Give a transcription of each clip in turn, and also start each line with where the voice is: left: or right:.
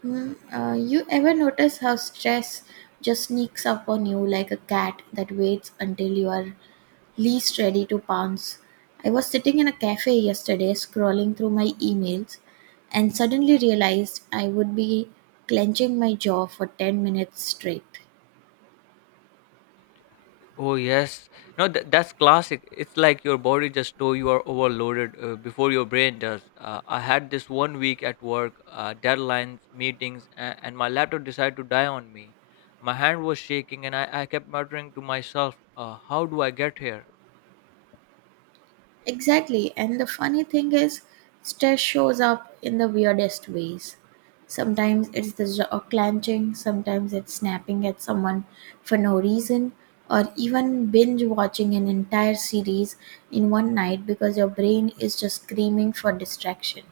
right: Hmm. You ever notice how stress just sneaks up on you like a cat that waits until you are least ready to pounce? I was sitting in a cafe yesterday scrolling through my emails and suddenly realized I would be clenching my jaw for 10 minutes straight.
left: Oh yes, no, that's classic. It's like your body just know you are overloaded before your brain does. I had this 1 week at work, deadlines, meetings, and my laptop decided to die on me. My hand was shaking, and I kept muttering to myself, "How do I get here?"
right: Exactly. And the funny thing is, stress shows up in the weirdest ways. Sometimes it's the jaw clenching, sometimes it's snapping at someone for no reason, or even binge watching an entire series in one night because your brain is just screaming for distraction.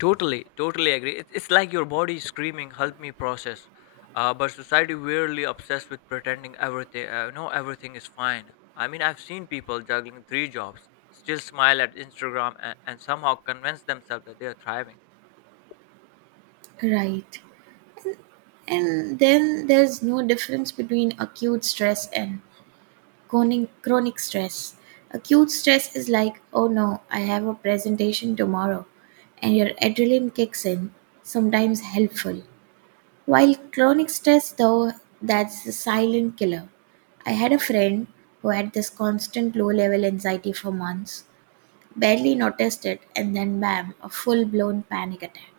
left: Totally, totally agree. It's like your body is screaming, "Help me process." But society weirdly obsessed with pretending everything. No, everything is fine. I mean, I've seen people juggling three jobs, still smile at Instagram, and somehow convince themselves that they are thriving.
right: Right. And then there's no difference between acute stress and chronic stress. Acute stress is like, oh no, I have a presentation tomorrow, and your adrenaline kicks in, sometimes helpful. While chronic stress, though, that's the silent killer. I had a friend who had this constant low level anxiety for months, barely noticed it, and then bam, a full blown panic attack.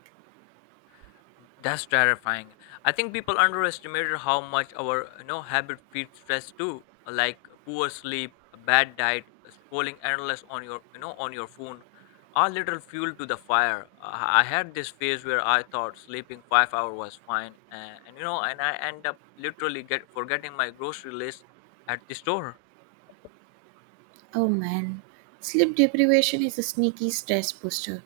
left: That's terrifying. I think people underestimated how much our habit feeds stress too, like poor sleep, a bad diet, scrolling endless on your on your phone, are little fuel to the fire. I had this phase where I thought sleeping 5 hours was fine, and and I end up literally get forgetting my grocery list at the store.
right: Oh man, sleep deprivation is a sneaky stress booster.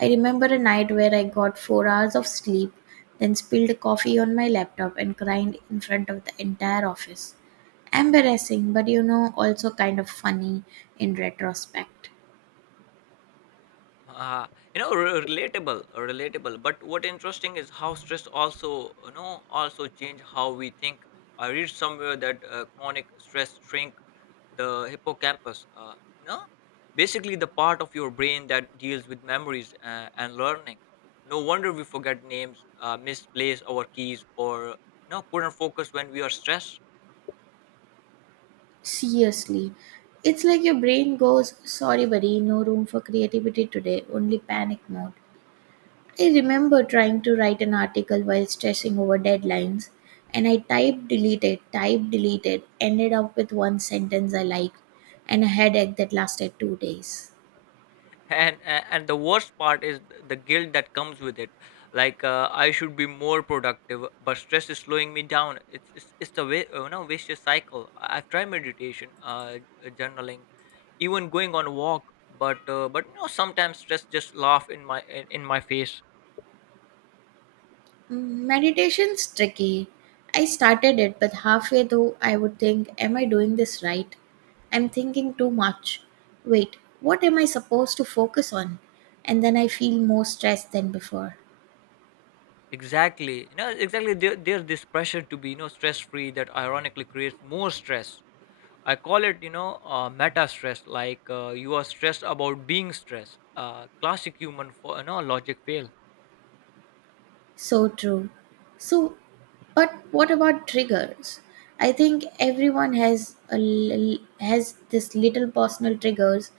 right: I remember a night where I got 4 hours of sleep, then spilled coffee on my laptop and cried in front of the entire office. Embarrassing, but you know, also kind of funny in retrospect.
left: Uh, relatable, relatable. But what interesting is how stress also, also change how we think. I read somewhere that chronic stress shrink the hippocampus. No, basically the part of your brain that deals with memories and learning. No wonder we forget names, misplace our keys, or no, couldn't focus when we are stressed.
right: Seriously, it's like your brain goes, sorry, buddy, no room for creativity today, only panic mode. I remember trying to write an article while stressing over deadlines, and I typed, deleted, ended up with one sentence I liked, and a headache that lasted 2 days.
left: And the worst part is the guilt that comes with it like I should be more productive, but stress is slowing me down. It's a vicious cycle. I've tried meditation, journaling, even going on a walk, but sometimes stress just laugh in my in my face.
right: Meditation's tricky. I started it, but halfway through, I would think, am I doing this right? I'm thinking too much. Wait, what am I supposed to focus on? And then I feel more stressed than before.
left: Exactly, exactly, there's this pressure to be stress free that ironically creates more stress. I call it, meta stress. Like you are stressed about being stressed. Classic human for logic fail.
right: So true. So, but what about triggers? I think everyone has a has this little personal triggers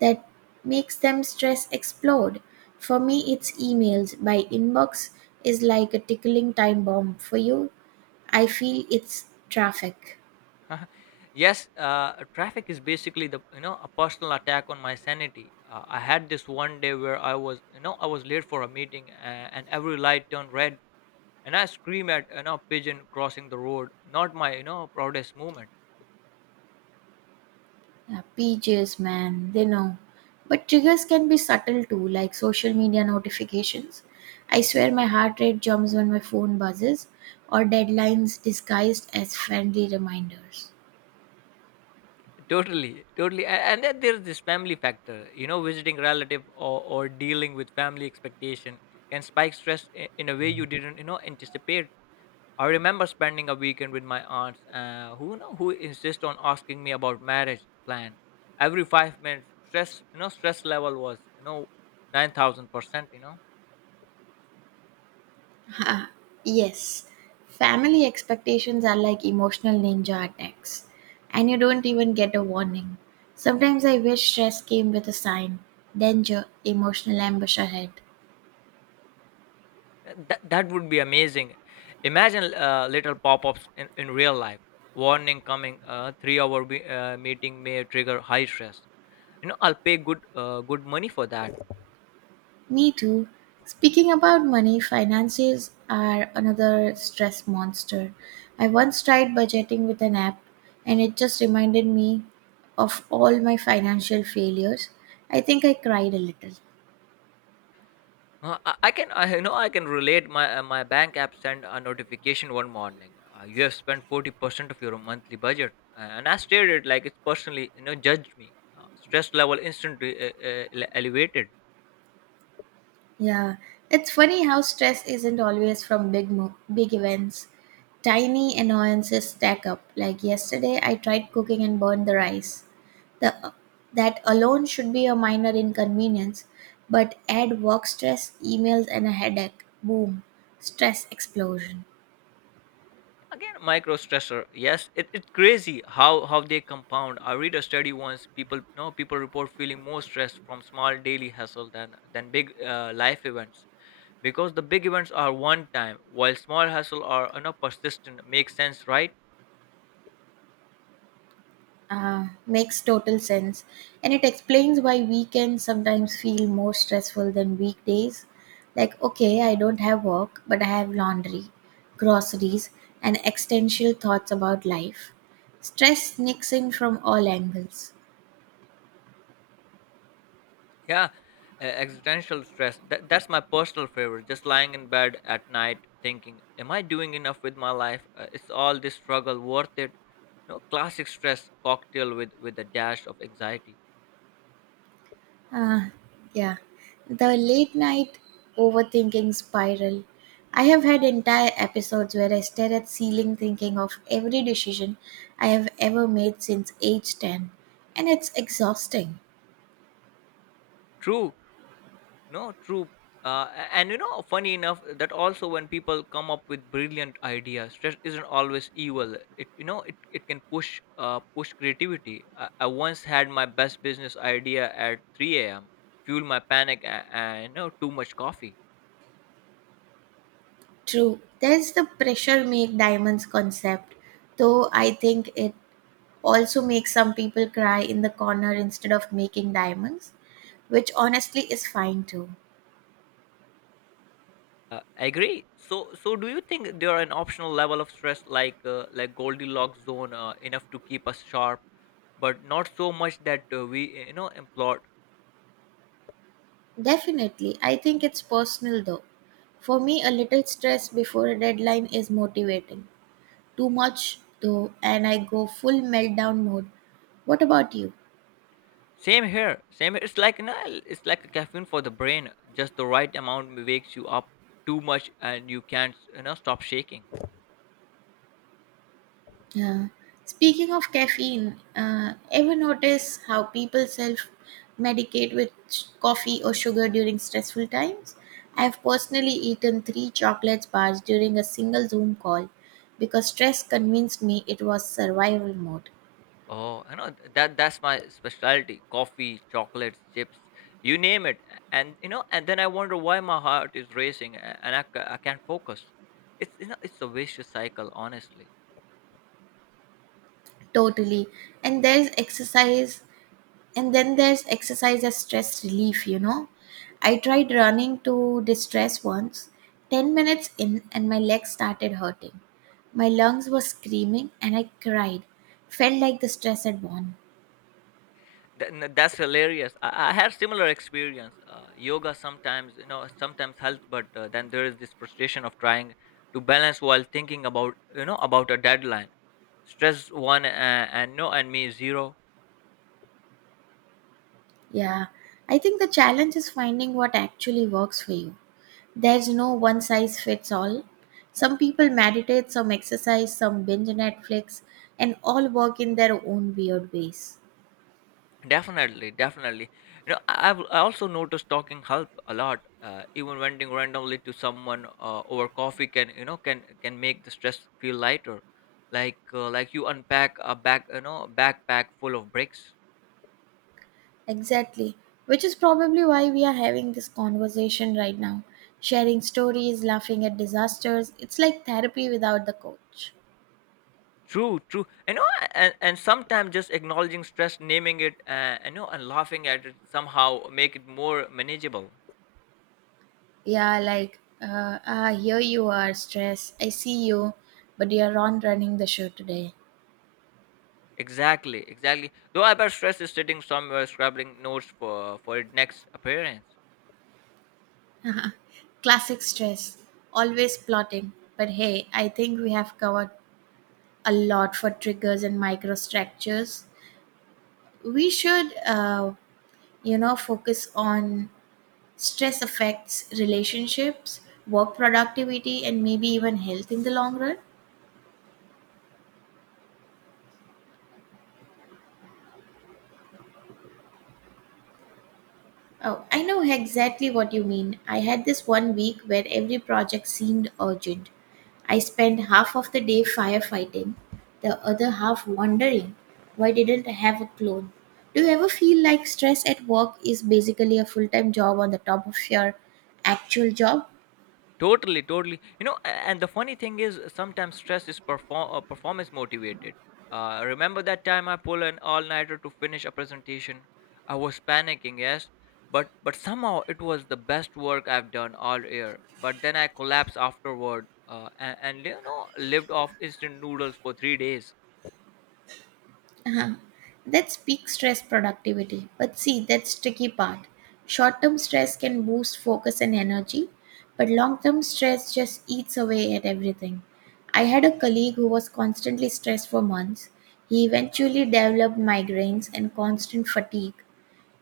right: that makes them stress explode. For me, it's emails. My inbox is like a tickling time bomb. For you, I feel it's traffic.
left: Yes, traffic is basically the a personal attack on my sanity. I had this 1 day where I was late for a meeting, and every light turned red, and I scream at pigeon crossing the road. Not my proudest moment.
right: Yeah, pages, man, they know. But triggers can be subtle too, like social media notifications. I swear my heart rate jumps when my phone buzzes, or deadlines disguised as friendly reminders.
left: Totally, totally, and then there's this family factor. You know, visiting relative or dealing with family expectation can spike stress in a way you didn't, anticipate. I remember spending a weekend with my aunts, who insist on asking me about marriage plan every 5 minutes. Stress, stress level was 9,000%. You know,
right: Ha, yes, family expectations are like emotional ninja attacks, and you don't even get a warning. Sometimes I wish stress came with a sign danger, emotional ambush ahead.
left: That would be amazing. Imagine little pop ups in real life. Warning coming, 3 hour meeting may trigger high stress. You know, I'll pay good good money for that.
right: Me too. Speaking about money, finances are another stress monster. I once tried budgeting with an app and it just reminded me of all my financial failures. I think I cried a little.
left: I can, I you know, I can relate. My my bank app sent a notification one morning. You have spent 40% of your monthly budget. And I stared at it like it's personally, judged me. Stress level instantly elevated.
right: Yeah, it's funny how stress isn't always from big events. Tiny annoyances stack up. Like yesterday, I tried cooking and burned the rice. The That alone should be a minor inconvenience, but add work stress, emails, and a headache. Boom, stress explosion.
left: Again, micro stressor, yes, it's crazy how they compound. I read a study once people no people report feeling more stressed from small daily hustle than big life events, because the big events are one time while small hustle are persistent. Makes sense, right?
right: Makes total sense. And it explains why weekends sometimes feel more stressful than weekdays. Like, okay, I don't have work, but I have laundry, groceries, and existential thoughts about life. Stress sneaks in from all angles.
left: Yeah, existential stress. That's my personal favorite. Just lying in bed at night thinking, am I doing enough with my life? Is all this struggle worth it? No, classic stress cocktail with a dash of anxiety.
right: Ah, yeah. The late night overthinking spiral. I have had entire episodes where I stare at ceiling thinking of every decision I have ever made since age 10, and it's exhausting.
left: True. No, true. A- and you know, funny enough, That also when people come up with brilliant ideas, stress isn't always evil. It can push push creativity. I once had my best business idea at 3 a.m. fueled my panic, and too much coffee.
right: True, there's the pressure make diamonds concept, though I think it also makes some people cry in the corner instead of making diamonds, which honestly is fine too.
left: I agree. So do you think there are an optional level of stress like Goldilocks zone, enough to keep us sharp, but not so much that we implode?
right: Definitely. I think it's personal though. For me, a little stress before a deadline is motivating. Too much though, and I go full meltdown mode. What about you?
left: Same here. Same here. It's like no, it's like a caffeine for the brain. Just the right amount wakes you up, too much, and you can't stop shaking.
right: Uh, Speaking of caffeine, ever notice how people self medicate with coffee or sugar during stressful times? I've personally eaten three chocolate bars during a single Zoom call because stress convinced me it was survival mode.
left: Oh, I know that that's my specialty. Coffee, chocolates, chips, you name it. And then I wonder why my heart is racing and I can't focus. It's it's a vicious cycle, honestly.
right: Totally. And there's exercise, and then there's exercise as stress relief, you know. I tried running to distress once, 10 minutes in, and my legs started hurting. My lungs were screaming, and I cried. Felt like the stress had gone.
left: That's hilarious. I have similar experience. Uh, yoga sometimes sometimes helps, but Then there is this frustration of trying to balance while thinking about about a deadline. Stress one, and no and me zero.
right: Yeah, I think the challenge is finding what actually works for you. There's no one size fits all. Some people meditate, some exercise, some binge Netflix, and all work in their own weird ways.
left: Definitely, definitely, I also noticed talking help a lot, even venting randomly to someone over coffee can can make the stress feel lighter, like you unpack a backpack full of bricks.
right: Exactly, which is probably why we are having this conversation right now. Sharing stories, laughing at disasters, it's like therapy without the coach.
left: True, true. I know, and sometimes just acknowledging stress, naming it, I know, and laughing at it somehow make it more manageable.
right: Yeah, like, ah, here you are, stress. I see you, but you're on running the show today.
left: Exactly, exactly. Though I bet stress is sitting somewhere, scrabbling notes for its next appearance.
right: Classic stress, always plotting. But hey, I think we have covered a lot for triggers and microstructures. We should, focus on stress affects relationships, work productivity, and maybe even health in the long run. Oh, I know exactly what you mean. I had this one week where every project seemed urgent. I spent half of the day firefighting, the other half wondering why didn't I have a clone. Do you ever feel like stress at work is basically a full time job on the top of your actual job?
left: Totally, totally. You know, and the funny thing is, sometimes stress is performance motivated. Remember that time I pulled an all-nighter to finish a presentation? I was panicking, yes, but somehow it was the best work I've done all year. But then I collapsed afterward, lived off instant noodles for 3 days.
right: Uh-huh. That's peak stress productivity. But see, that's tricky part. Short term stress can boost focus and energy, but long term stress just eats away at everything. I had a colleague who was constantly stressed for months. He eventually developed migraines and constant fatigue.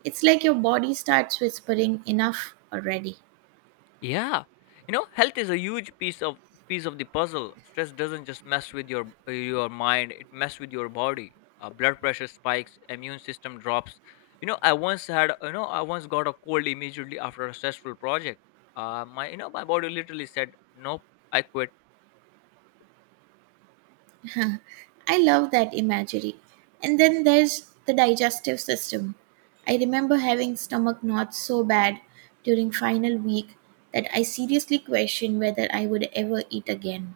right: It's like your body starts whispering enough already.
left: Yeah. You know, health is a huge piece of the puzzle. Stress doesn't just mess with your mind, it mess with your body. Blood pressure spikes, immune system drops. You know, I once had, you know, I once got a cold immediately after a stressful project. My, my body literally said, "Nope, I quit."
right: Huh, I love that imagery. And then there's the digestive system. I remember having stomach knots so bad during final week that I seriously questioned whether I would ever eat again.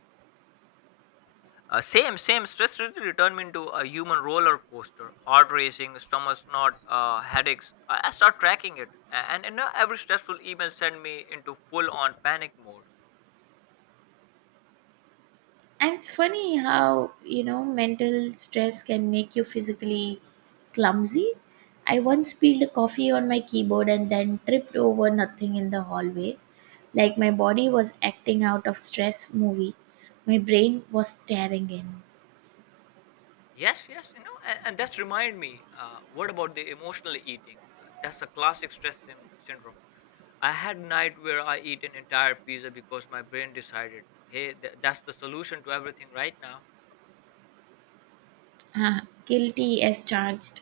left: Same, same. Stress literally turned me into a human roller coaster. Heart racing, stomach knot, headaches. I start tracking it, and now every stressful email sent me into full-on panic mode.
right: And it's funny how, you know, mental stress can make you physically clumsy. I once spilled coffee on my keyboard and then tripped over nothing in the hallway. Like my body was acting out of stress movie. My brain was staring in.
left: Yes, yes, you know, and that's remind me. What about the emotional eating? That's a classic stress syndrome. I had a night where I eat an entire pizza because my brain decided, hey, that's the solution to everything right now.
right: Ah, guilty as charged.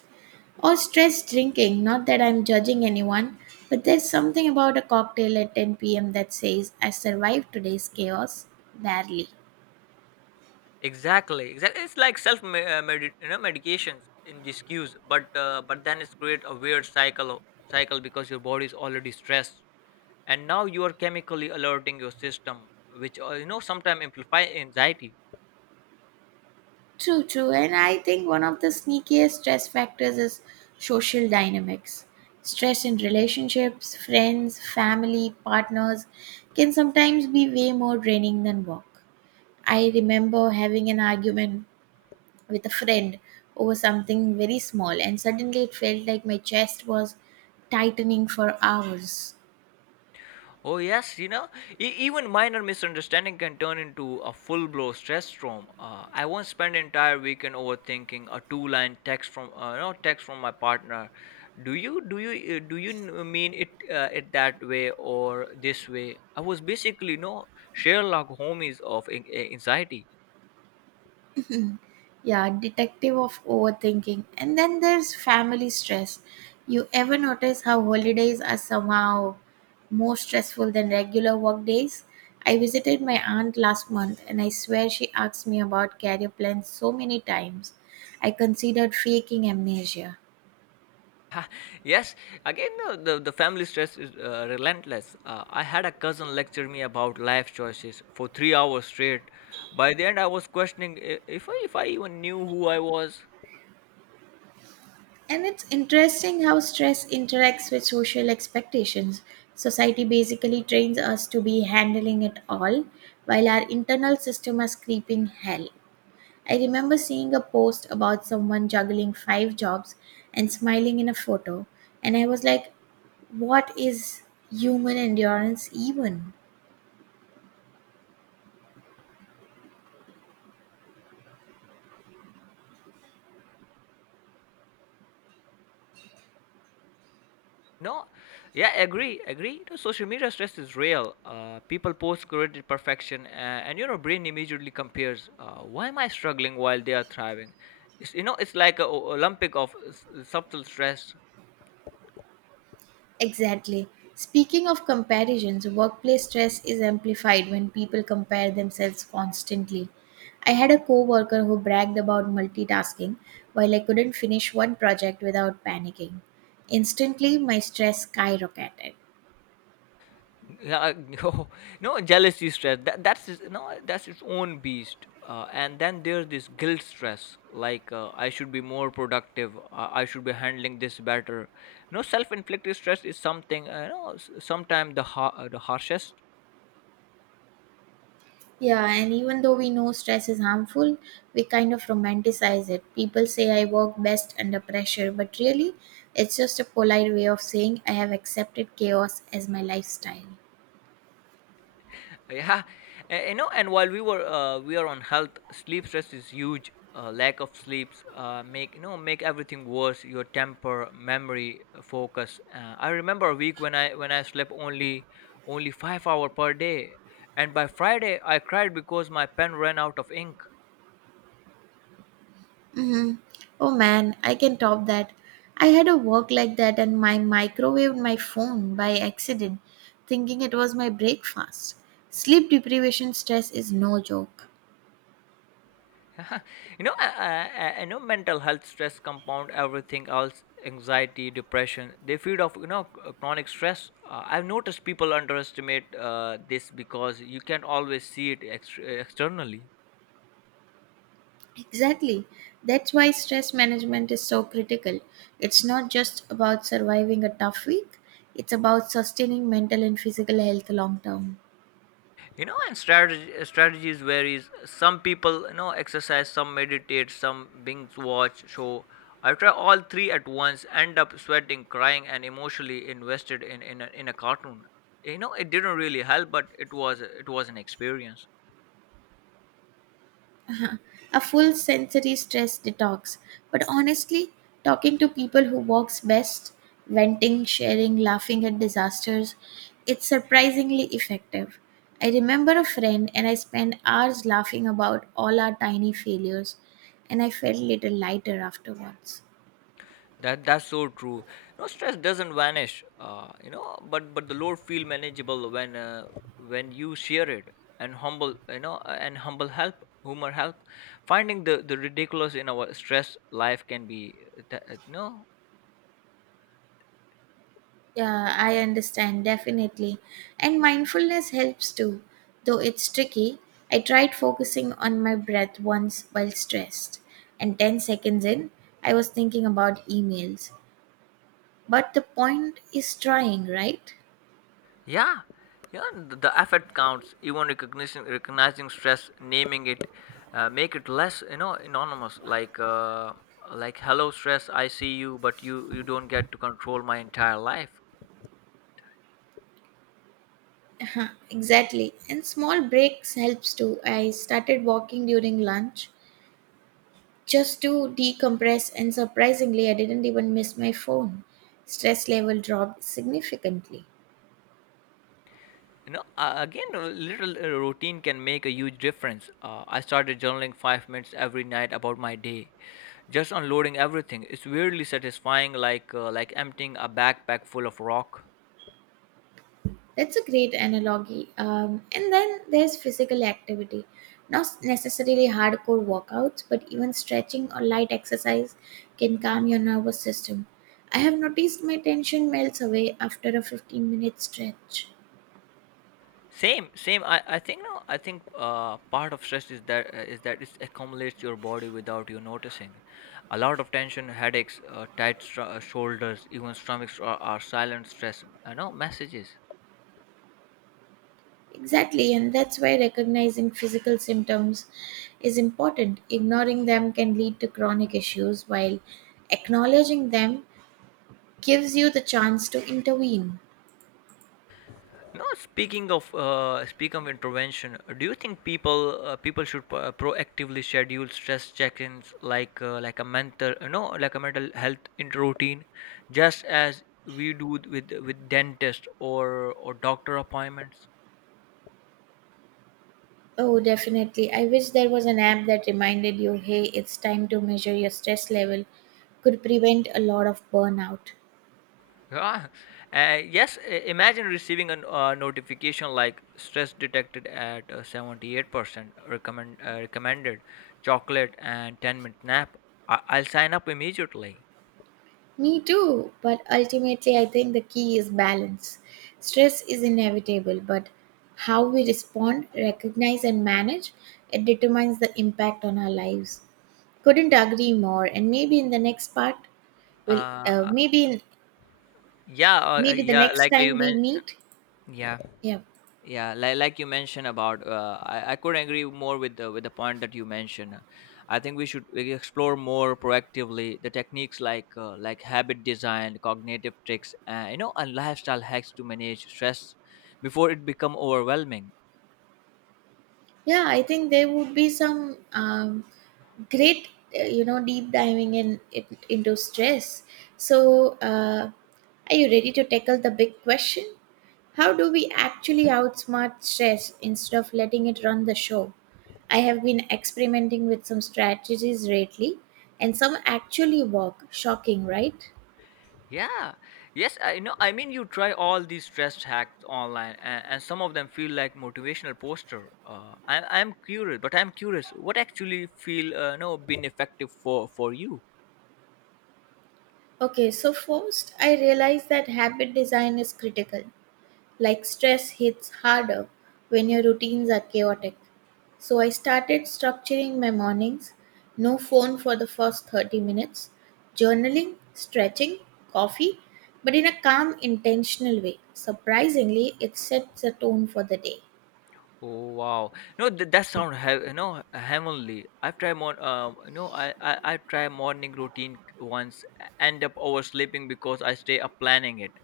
right: Or stress drinking. Not that I'm judging anyone, but there's something about a cocktail at 10 p.m. that says, I survived today's chaos. Barely.
left: Exactly, exactly. It's like self me- medi- you know medications in these cues, but but then it's create a weird cycle because your body is already stressed, and now you are chemically alerting your system, which sometimes amplify anxiety.
right: True, true. And I think one of the sneakiest stress factors is social dynamics. Stress in relationships, friends, family, partners can sometimes be way more draining than work. I remember having an argument with a friend over something very small, and suddenly it felt like my chest was tightening for hours.
left: Oh, yes, you know, even minor misunderstanding can turn into a full blown stress storm. I once spent an entire weekend overthinking a two line text from, text from my partner. Do you mean it, it that way or this way? I was basically, Sherlock Holmes of anxiety.
right: Yeah, detective of overthinking. And then there's family stress. You ever notice how holidays are somehow more stressful than regular work days? I visited my aunt last month and I swear she asked me about career plans so many times. I considered faking amnesia.
left: Yes, again, the family stress is relentless. I had a cousin lecture me about life choices for 3 hours straight. By the end, I was questioning if I even knew who I was.
right: And it's interesting how stress interacts with social expectations. Society basically trains us to be handling it all, while our internal system is creeping hell. I remember seeing a post about someone juggling five jobs and smiling in a photo, and I was like, what is human endurance even?
left: No, yeah, agree, agree. The social media stress is real. People post curated perfection, and your brain immediately compares. Why am I struggling while they are thriving? It's, it's like a o- Olympic of subtle stress.
right: Exactly. Speaking of comparisons, workplace stress is amplified when people compare themselves constantly. I had a coworker who bragged about multitasking while I couldn't finish one project without panicking. Instantly, my stress skyrocketed.
left: Yeah, no, no jealousy stress. That that's his- no, That's its own beast. And then there's this guilt stress, like I should be more productive. I should be handling this better. No, self-inflicted stress is something. You know, sometimes the harshest.
right: Yeah, and even though we know stress is harmful, we kind of romanticize it. People say I work best under pressure, but really, it's just a polite way of saying I have accepted chaos as my lifestyle.
left: Yeah. You know and while we were We are on health. Sleep stress is huge. Uh, lack of sleeps make make everything worse, your temper, memory, focus. Uh, I remember a week when I slept only 5 hour per day, and by Friday I cried because my pen ran out of ink.
right: Hmm. Oh man, I can top that. I had a work like that and my microwaved my phone by accident, thinking it was my breakfast. Sleep deprivation stress is no joke.
left: You know, I know mental health stress compound everything else, anxiety, depression. They feed off, chronic stress. I've noticed people underestimate this because you can not always see it externally.
right: Exactly. That's why stress management is so critical. It's not just about surviving a tough week, it's about sustaining mental and physical health long term.
left: You know, and strategies varies. Some people, you know, exercise, some meditate, some binge watch show. I try all three at once, end up sweating, crying, and emotionally invested in a cartoon. You know, it didn't really help, but it was an experience.
right: A full sensory stress detox. But honestly, talking to people who works best, venting, sharing, laughing at disasters, it's surprisingly effective. I remember a friend and I spent hours laughing about all our tiny failures and I felt little lighter afterwards.
left: That's so true. No, stress doesn't vanish, but the load feel manageable when you share it and humble, you know, and humble help, humor help. Finding the ridiculous in our stress life can be, th- no,
right: Yeah, I understand, definitely. And mindfulness helps too, though it's tricky. I tried focusing on my breath once while stressed, and 10 seconds in, I was thinking about emails. But the point is trying, right?
left: yeah, yeah. The effort counts. Even recognizing stress, naming it, make it less, you know, anonymous. Like hello stress, I see you, but you don't get to control my entire life.
right: Uh-huh, exactly. And small breaks helps too. I started walking during lunch just to decompress, and surprisingly, I didn't even miss my phone. Stress level dropped significantly.
left: You know, again, a little routine can make a huge difference. I started journaling 5 minutes every night about my day, just unloading everything. It's weirdly satisfying, like emptying a backpack full of rock.
right: That's a great analogy. And then there's physical activity. Not necessarily hardcore workouts, but even stretching or light exercise can calm your nervous system. I have noticed my tension melts away after a 15-minute stretch.
left: Same, same. I think no. I think part of stress is that it accumulates your body without you noticing. A lot of tension, headaches, shoulders, even stomachs are silent stress. I know messages.
right: Exactly, and that's why recognizing physical symptoms is important. Ignoring them can lead to chronic issues, while acknowledging them gives you the chance to intervene.
left: No, speak of intervention, do you think people should proactively schedule stress check-ins like a mental health routine, just as we do with dentist or doctor appointments?
right: Oh, definitely. I wish there was an app that reminded you, hey, it's time to measure your stress level, could prevent a lot of burnout.
left: Yeah. Yes. Imagine receiving a notification like stress detected at 78% recommended chocolate and 10-minute nap. I'll sign up immediately.
right: Me too, but ultimately, I think the key is balance. Stress is inevitable, but how we respond, recognize, and manage it determines the impact on our lives. Couldn't agree more. And maybe in the next part, we'll
left: uh,
right: maybe in, maybe the
left: Yeah,
right: next
left: like you
right: time we
left: mentioned.
right: meet,
left: Yeah,
right: yeah.
left: like you mentioned about. I couldn't agree more with the point that you mentioned. I think we should we explore more proactively the techniques like habit design, cognitive tricks, and lifestyle hacks to manage stress before it become overwhelming.
right: Yeah, I think there would be some great deep diving in it, into stress, so uh, are you ready to tackle the big question? How do we actually outsmart stress instead of letting it run the show? I have been experimenting with some strategies lately, and some actually work, shocking right?
left: Yeah. Yes, I know. I mean, you try all these stress hacks online, and some of them feel like motivational poster. I'm curious. What actually feel, no, been effective for you?
right: Okay, so first I realized that habit design is critical. Like stress hits harder when your routines are chaotic. So I started structuring my mornings, no phone for the first 30 minutes, journaling, stretching, coffee, but in a calm, intentional way. Surprisingly, it sets the tone for the day.
left: Oh wow! No, that sound heavenly. I've tried more. I try morning routine once, end up oversleeping because I stay up planning it.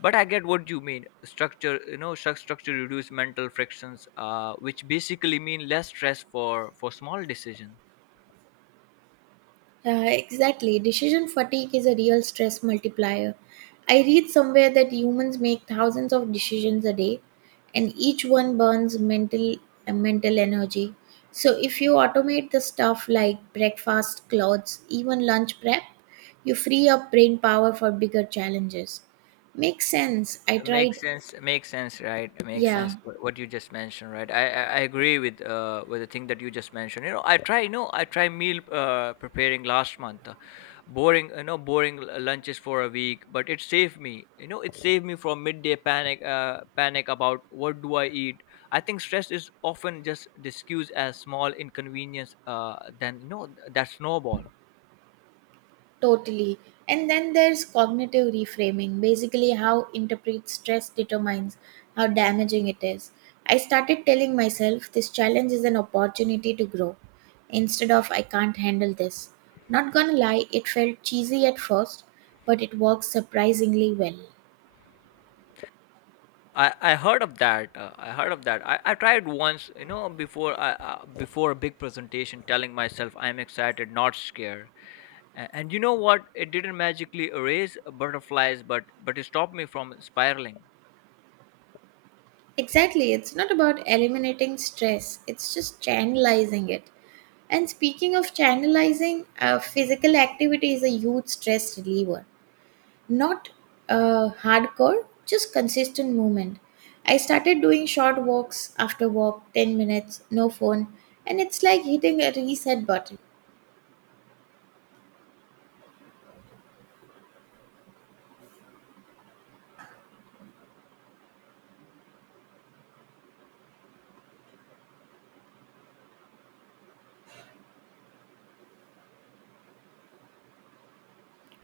left: But I get what you mean. Structure, you know, structure reduce mental frictions. Which basically mean less stress for small decisions.
right: Exactly. Decision fatigue is a real stress multiplier. I read somewhere that humans make thousands of decisions a day, and each one burns mental mental energy. So if you automate the stuff like breakfast, clothes, even lunch prep, you free up brain power for bigger challenges. Makes sense. I
left: makes
right: tried.
left: sense makes sense right makes
right: Yeah.
left: sense wh- What you just mentioned, right? I agree with with the thing that you just mentioned. I try meal preparing last month, boring, l- lunches for a week, but it saved me, from midday panic about what do I eat. I think stress is often just discussed as small inconvenience than no, that snowball.
right: Totally. And then there's cognitive reframing, basically, how interpret stress determines how damaging it is. I started telling myself this challenge is an opportunity to grow instead of I can't handle this. Not gonna lie, it felt cheesy at first, but it works surprisingly well.
left: I heard of that. I tried once, you know, before a big presentation, telling myself I'm excited, not scared. And you know what? It didn't magically erase butterflies, but it stopped me from spiraling.
right: Exactly, it's not about eliminating stress, it's just channelizing it. And speaking of channelizing, physical activity is a huge stress reliever. Not hardcore, just consistent movement. I started doing short walks after work, 10 minutes, no phone, and it's like hitting a reset button.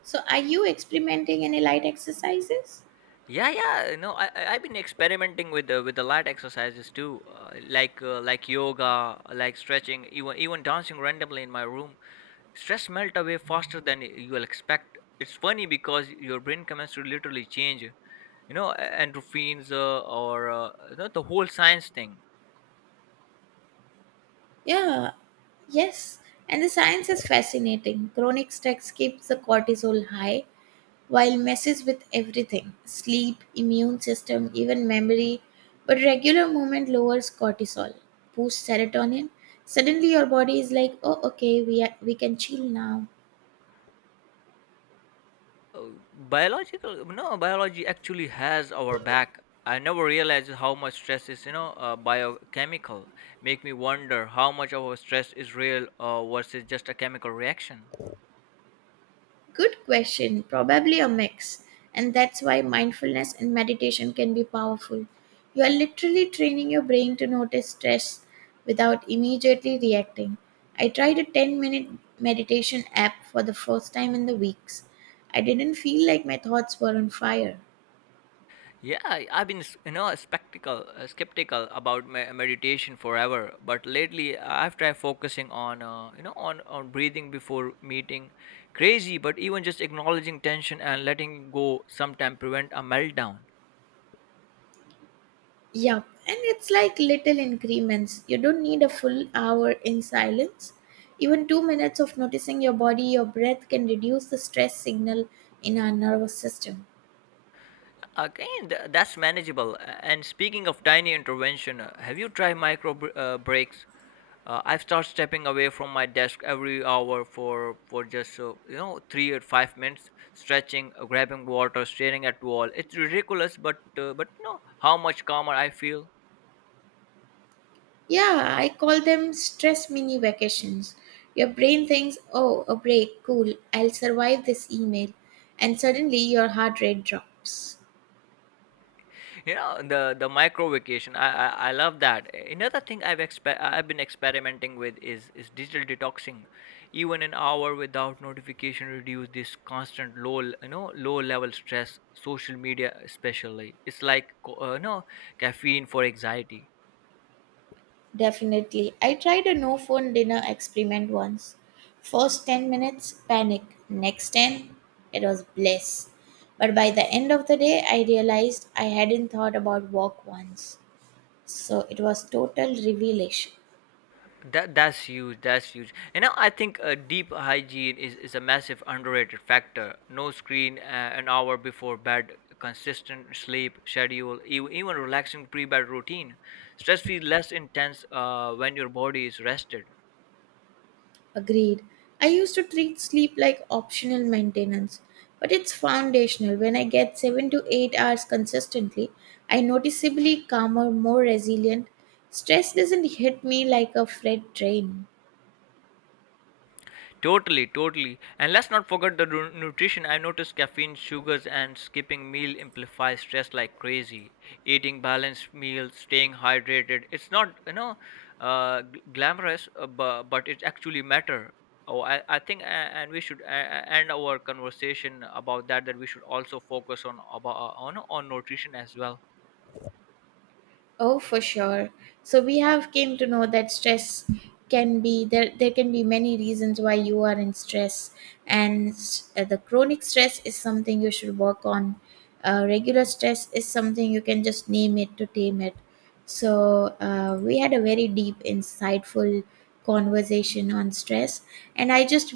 right: So, are you experimenting any light exercises?
left: Yeah, yeah. I've been experimenting with the light exercises too, like yoga, like stretching, even dancing randomly in my room. Stress melt away faster than you'll expect. It's funny because your brain chemistry literally change, you know a- and or you know, the whole science thing.
right: Yeah, yes. And the science is fascinating. Chronic stress keeps the cortisol high, while messes with everything sleep, immune system, even memory. But regular movement lowers cortisol, boosts serotonin. Suddenly, your body is like, oh, okay, we, are, we can chill now.
left: Biological no Biology actually has our back. I never realized how much stress is, biochemical. Make me wonder how much of our stress is real, versus just a chemical reaction.
right: Good question. Probably a mix. And that's why mindfulness and meditation can be powerful. You are literally training your brain to notice stress without immediately reacting. I tried a 10-minute meditation app for the first time in the weeks. I didn't feel like my thoughts were on fire.
left: Yeah, I- I've been, s- you know, a spectacle, skeptical about meditation forever, but lately I've tried focusing on, on breathing before meeting. Crazy, but even just acknowledging tension and letting go sometimes prevent a meltdown.
right: Yup, and it's like little increments. You don't need a full hour in silence. Even 2 minutes of noticing your body, your breath can reduce the stress signal in our nervous system.
left: Again, that's manageable. And speaking of tiny intervention, have you tried micro breaks? I start stepping away from my desk every hour for just 3 or 5 minutes, stretching, grabbing water, staring at wall. It's ridiculous, but no, how much calmer I feel.
right: Yeah, I call them stress mini vacations. Your brain thinks, oh, a break, cool, I'll survive this email. And suddenly your heart rate drops.
left: You know, the micro vacation, I love that. Another thing I've been experimenting with is digital detoxing. Even an hour without notification reduce this constant low l- you know low level stress. Social media especially, it's like co- no caffeine for anxiety.
right: Definitely. I tried a no phone dinner experiment once. First 10 minutes, panic. Next 10, it was bliss. But by the end of the day, I realized I hadn't thought about work once. So it was total revelation.
left: That's huge. That's huge. You know, I think deep hygiene is a massive underrated factor. No screen an hour before bed, consistent sleep schedule, even relaxing pre-bed routine. Stress feels less intense when your body is rested.
right: Agreed. I used to treat sleep like optional maintenance, but it's foundational. When I get 7 to 8 hours consistently, I noticeably calmer, more resilient. Stress doesn't hit me like a freight train.
left: Totally, totally. And let's not forget the nutrition. I noticed caffeine, sugars, and skipping meal amplify stress like crazy. Eating balanced meals, staying hydrated. It's not, glamorous, but it actually matter. Oh, I think, and we should end our conversation about that. That we should also focus on about on nutrition as well.
right: Oh, for sure. So we have came to know that stress can be there. There can be many reasons why you are in stress, and the chronic stress is something you should work on. Regular stress is something you can just name it to tame it. We had a very deep, insightful conversation on stress, and I just